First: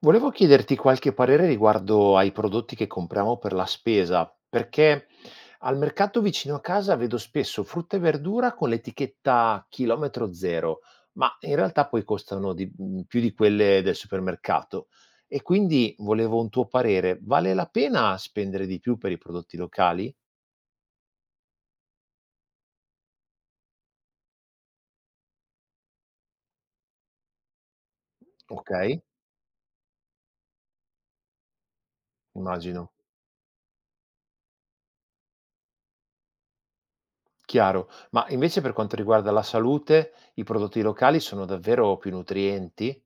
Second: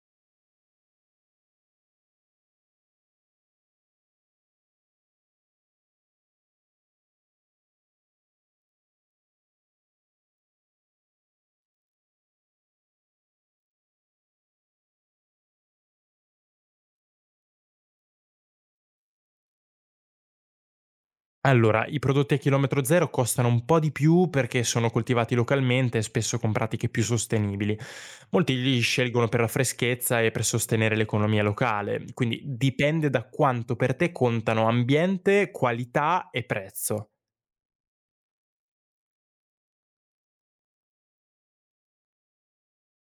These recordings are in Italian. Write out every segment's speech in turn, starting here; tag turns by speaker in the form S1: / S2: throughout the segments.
S1: Volevo chiederti qualche parere riguardo ai prodotti che compriamo per la spesa, perché al mercato vicino a casa vedo spesso frutta e verdura con l'etichetta chilometro zero, ma in realtà poi costano più di quelle del supermercato. E quindi volevo un tuo parere, vale la pena spendere di più per i prodotti locali?
S2: Allora, i prodotti a chilometro zero costano un po' di più perché sono coltivati localmente e spesso con pratiche più sostenibili. Molti
S1: Ok,
S2: li scelgono per la freschezza e per sostenere l'economia locale, quindi
S1: immagino.
S2: dipende da quanto per te contano ambiente, qualità e prezzo.
S1: Chiaro, ma invece per quanto riguarda la salute, i prodotti locali sono davvero più nutrienti,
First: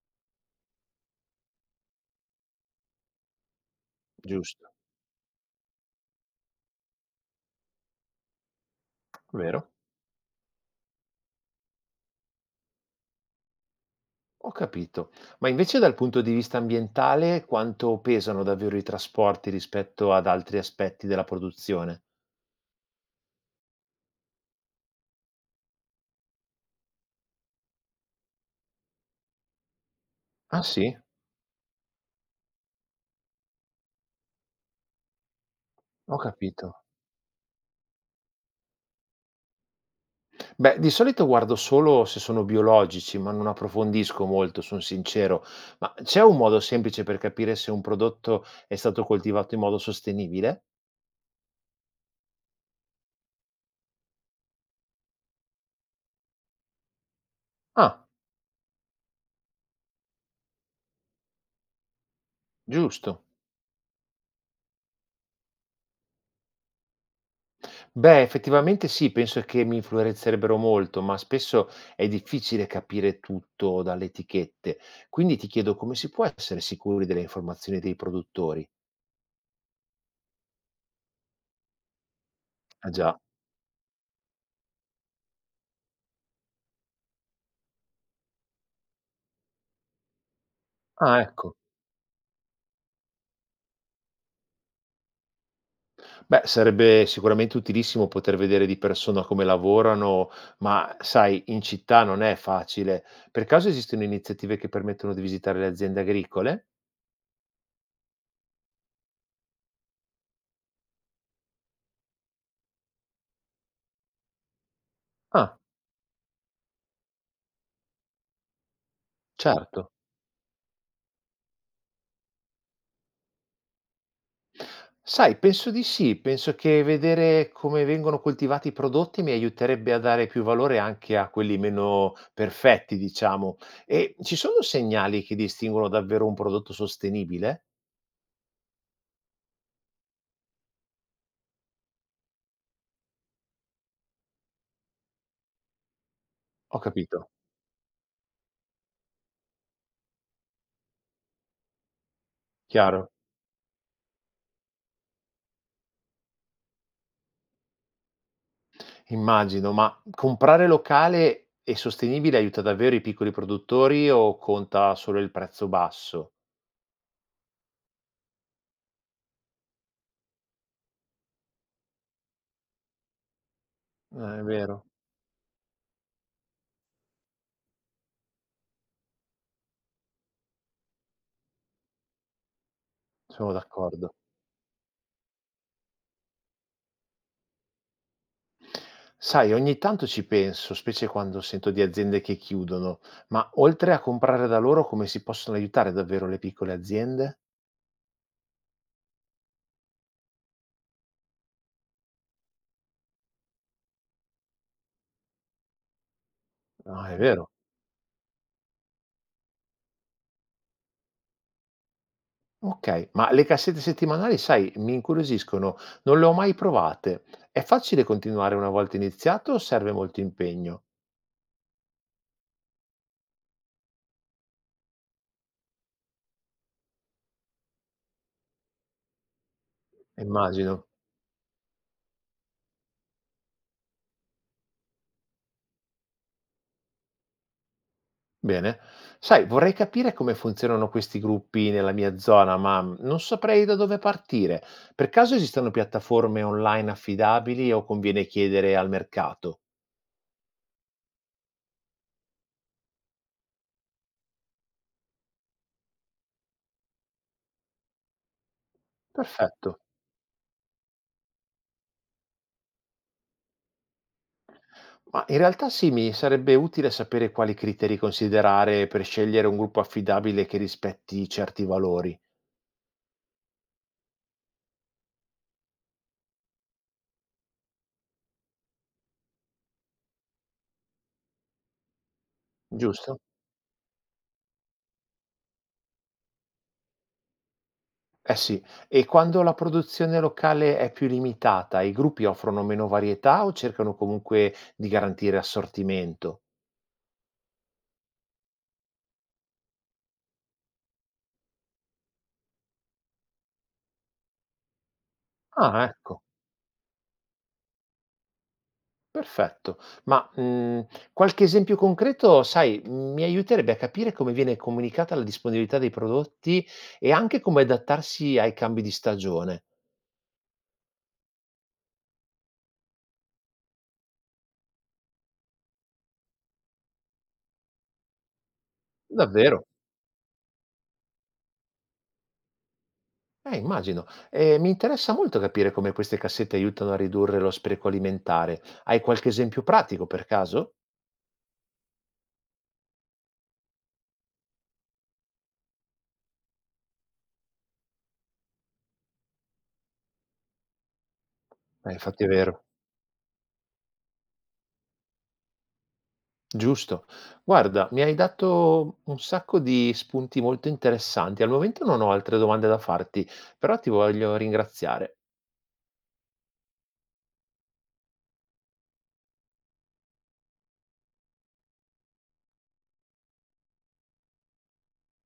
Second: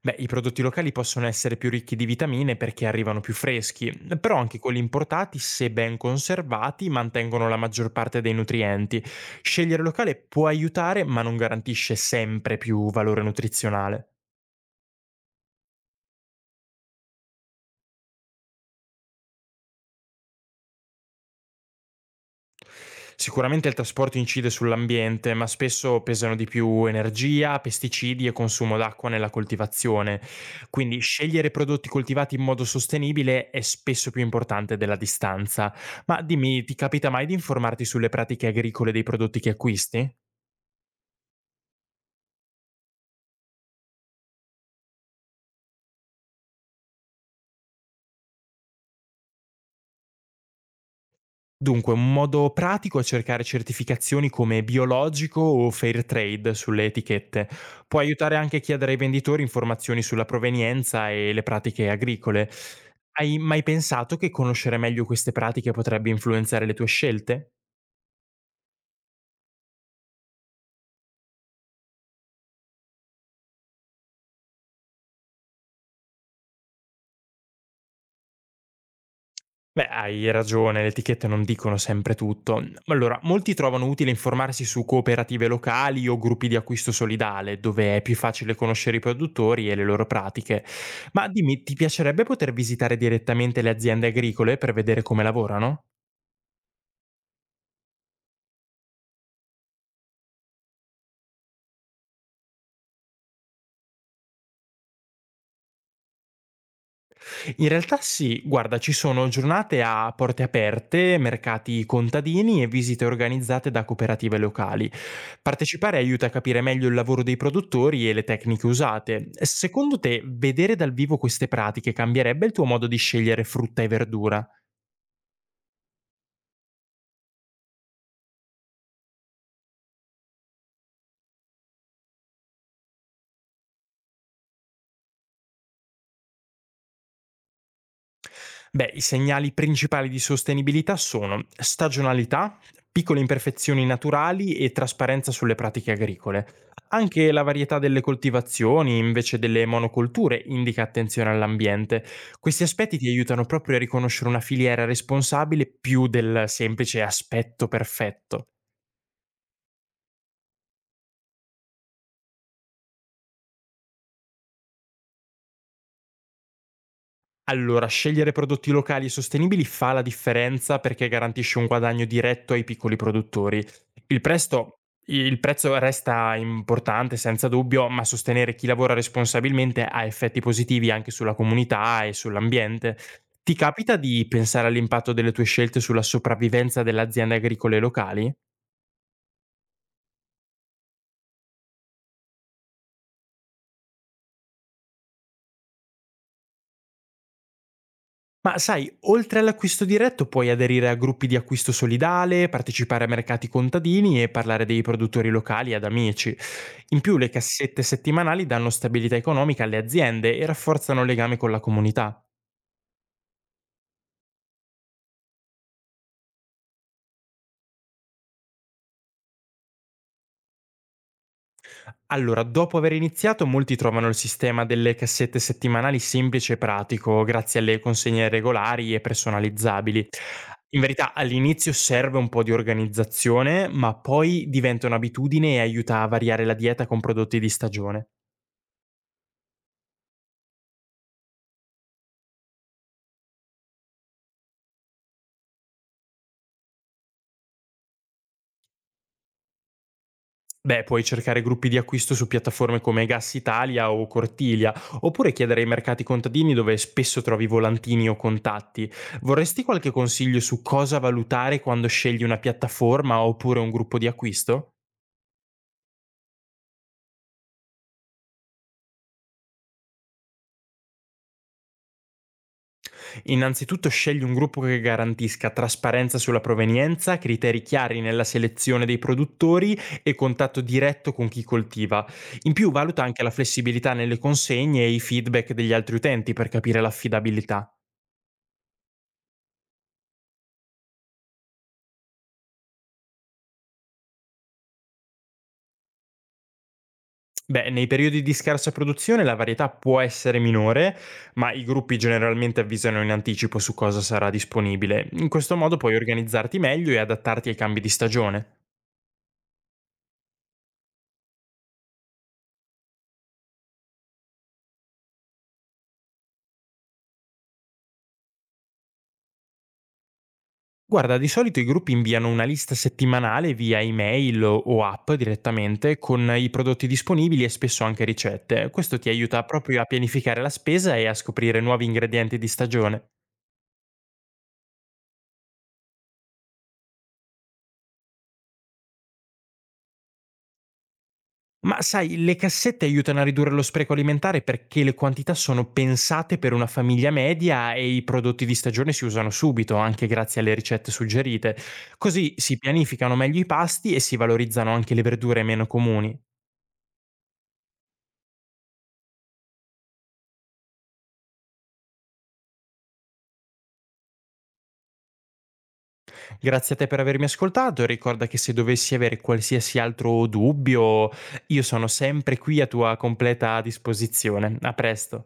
S2: Beh, i prodotti locali possono essere più ricchi di vitamine perché arrivano più freschi, però anche
S1: giusto?
S2: quelli importati, se ben conservati, mantengono la maggior parte dei nutrienti.
S1: Vero?
S2: Scegliere locale può aiutare, ma non garantisce sempre più valore nutrizionale.
S1: Ho capito. Ma invece dal punto di vista ambientale, quanto pesano davvero i trasporti rispetto ad altri aspetti della produzione?
S2: Sicuramente il trasporto incide sull'ambiente, ma spesso pesano di più energia, pesticidi e consumo d'acqua nella coltivazione.
S1: Ah, sì?
S2: Quindi scegliere prodotti coltivati in modo sostenibile è spesso più importante della distanza.
S1: Ho
S2: Ma dimmi,
S1: capito.
S2: ti capita mai di informarti sulle pratiche agricole dei prodotti che acquisti?
S1: Beh, di solito guardo solo se sono biologici, ma non approfondisco molto, sono sincero. Ma c'è un modo semplice per capire se un prodotto è stato coltivato in modo sostenibile?
S2: Dunque, un modo pratico è cercare certificazioni come biologico o fair trade sulle etichette. Può
S1: Ah,
S2: aiutare anche chi chiedere ai venditori informazioni sulla provenienza e le pratiche agricole.
S1: giusto.
S2: Hai mai pensato che conoscere meglio queste pratiche potrebbe influenzare le tue scelte?
S1: Beh, effettivamente sì, penso che mi influenzerebbero molto, ma spesso è difficile capire tutto dalle etichette. Quindi ti chiedo come si può essere sicuri delle informazioni dei produttori?
S2: Beh, hai ragione, le etichette non dicono sempre tutto. Ma
S1: Ah già.
S2: allora, molti trovano utile informarsi su cooperative locali o gruppi di acquisto solidale, dove è più facile conoscere i produttori e le loro pratiche.
S1: Ah,
S2: Ma
S1: ecco.
S2: dimmi, ti piacerebbe poter visitare direttamente le aziende agricole per vedere come lavorano?
S1: Beh, sarebbe sicuramente utilissimo poter vedere di persona come lavorano, ma sai, in città non è facile. Per caso esistono iniziative che permettono di visitare le aziende agricole?
S2: In realtà sì, guarda, ci sono giornate a porte aperte, mercati contadini e visite organizzate da cooperative locali.
S1: Ah,
S2: Partecipare aiuta a capire meglio il lavoro dei produttori e le tecniche usate.
S1: certo.
S2: Secondo te, vedere dal vivo queste pratiche cambierebbe il tuo modo di scegliere frutta e verdura?
S1: Sai, penso di sì, penso che vedere come vengono coltivati i prodotti mi aiuterebbe a dare più valore anche a quelli meno perfetti, diciamo. E ci sono segnali che distinguono davvero un prodotto sostenibile?
S2: Beh, i segnali principali di sostenibilità sono stagionalità, piccole imperfezioni naturali e trasparenza sulle pratiche agricole.
S1: Ho capito,
S2: Anche la varietà delle coltivazioni invece delle monocolture indica attenzione all'ambiente. Questi aspetti ti
S1: chiaro,
S2: aiutano proprio a riconoscere una filiera responsabile più del semplice aspetto perfetto.
S1: immagino, ma comprare locale e sostenibile aiuta davvero i piccoli produttori o conta solo il prezzo basso?
S2: Allora, scegliere prodotti locali e sostenibili fa la differenza perché garantisce un guadagno diretto ai piccoli produttori. Il,
S1: È
S2: presto-
S1: vero,
S2: il prezzo resta importante senza dubbio, ma sostenere chi lavora responsabilmente ha effetti positivi anche sulla comunità e sull'ambiente.
S1: sono
S2: Ti capita
S1: d'accordo.
S2: di pensare all'impatto delle tue scelte sulla sopravvivenza delle aziende agricole locali?
S1: Sai, ogni tanto ci penso, specie quando sento di aziende che chiudono, ma oltre a comprare da loro, come si possono aiutare davvero le piccole aziende?
S2: Ma sai, oltre all'acquisto diretto puoi aderire a gruppi di acquisto solidale, partecipare a mercati contadini e parlare dei produttori locali ad amici. In
S1: Ah, è
S2: più le
S1: vero.
S2: cassette settimanali danno stabilità economica alle aziende e rafforzano il legame con la comunità.
S1: Ok, ma le cassette settimanali, sai, mi incuriosiscono, non le ho mai provate. È facile continuare una volta iniziato o serve molto impegno?
S2: Allora, dopo aver iniziato, molti trovano il sistema delle cassette settimanali semplice e pratico, grazie alle consegne regolari e personalizzabili. In
S1: Immagino.
S2: verità, all'inizio serve un po' di organizzazione, ma poi diventa un'abitudine e aiuta a variare la dieta con prodotti di stagione.
S1: Bene. Sai, vorrei capire come funzionano questi gruppi nella mia zona, ma non saprei da dove partire. Per caso esistono piattaforme online affidabili o conviene chiedere al mercato?
S2: Beh, puoi cercare gruppi di acquisto su piattaforme come Gas Italia o Cortilia, oppure chiedere ai mercati contadini dove spesso trovi volantini o contatti. Vorresti
S1: Perfetto.
S2: qualche consiglio su cosa valutare quando scegli una piattaforma oppure un gruppo di acquisto?
S1: Ma in realtà sì, mi sarebbe utile sapere quali criteri considerare per scegliere un gruppo affidabile che rispetti certi valori,
S2: Innanzitutto scegli un gruppo che garantisca trasparenza sulla provenienza, criteri chiari nella selezione dei produttori e contatto diretto con chi coltiva. In più valuta
S1: giusto?
S2: anche la flessibilità nelle consegne e i feedback degli altri utenti per capire l'affidabilità.
S1: Eh sì, e quando la produzione locale è più limitata, i gruppi offrono meno varietà o cercano comunque di garantire assortimento?
S2: Beh, nei periodi di scarsa produzione la varietà può essere minore, ma i gruppi generalmente avvisano in anticipo su cosa sarà disponibile. In questo modo
S1: Ah,
S2: puoi
S1: ecco.
S2: organizzarti meglio e adattarti ai cambi di stagione.
S1: Perfetto. Ma, mhmm, qualche esempio concreto, sai, mi aiuterebbe a capire come viene comunicata la disponibilità dei prodotti e anche come adattarsi ai cambi di stagione.
S2: Guarda, di solito i gruppi inviano una lista settimanale via email o app direttamente con i prodotti disponibili e spesso anche ricette. Questo ti aiuta
S1: Davvero?
S2: proprio a pianificare la spesa e a scoprire nuovi ingredienti di stagione.
S1: Immagino. Mi interessa molto capire come queste cassette aiutano a ridurre lo spreco alimentare. Hai qualche esempio pratico per caso?
S2: Ma sai, le cassette aiutano a ridurre lo spreco alimentare perché le quantità sono pensate per una famiglia media e i prodotti di stagione si usano subito, anche grazie alle ricette suggerite.
S1: Infatti è
S2: Così si
S1: vero.
S2: pianificano meglio i pasti e si valorizzano anche le verdure meno comuni.
S1: Giusto. Guarda, mi hai dato un sacco di spunti molto interessanti. Al momento non ho altre domande da farti, però ti voglio ringraziare.
S2: Grazie a te per avermi ascoltato e ricorda che se dovessi avere qualsiasi altro dubbio, io sono sempre qui a tua completa disposizione. A presto.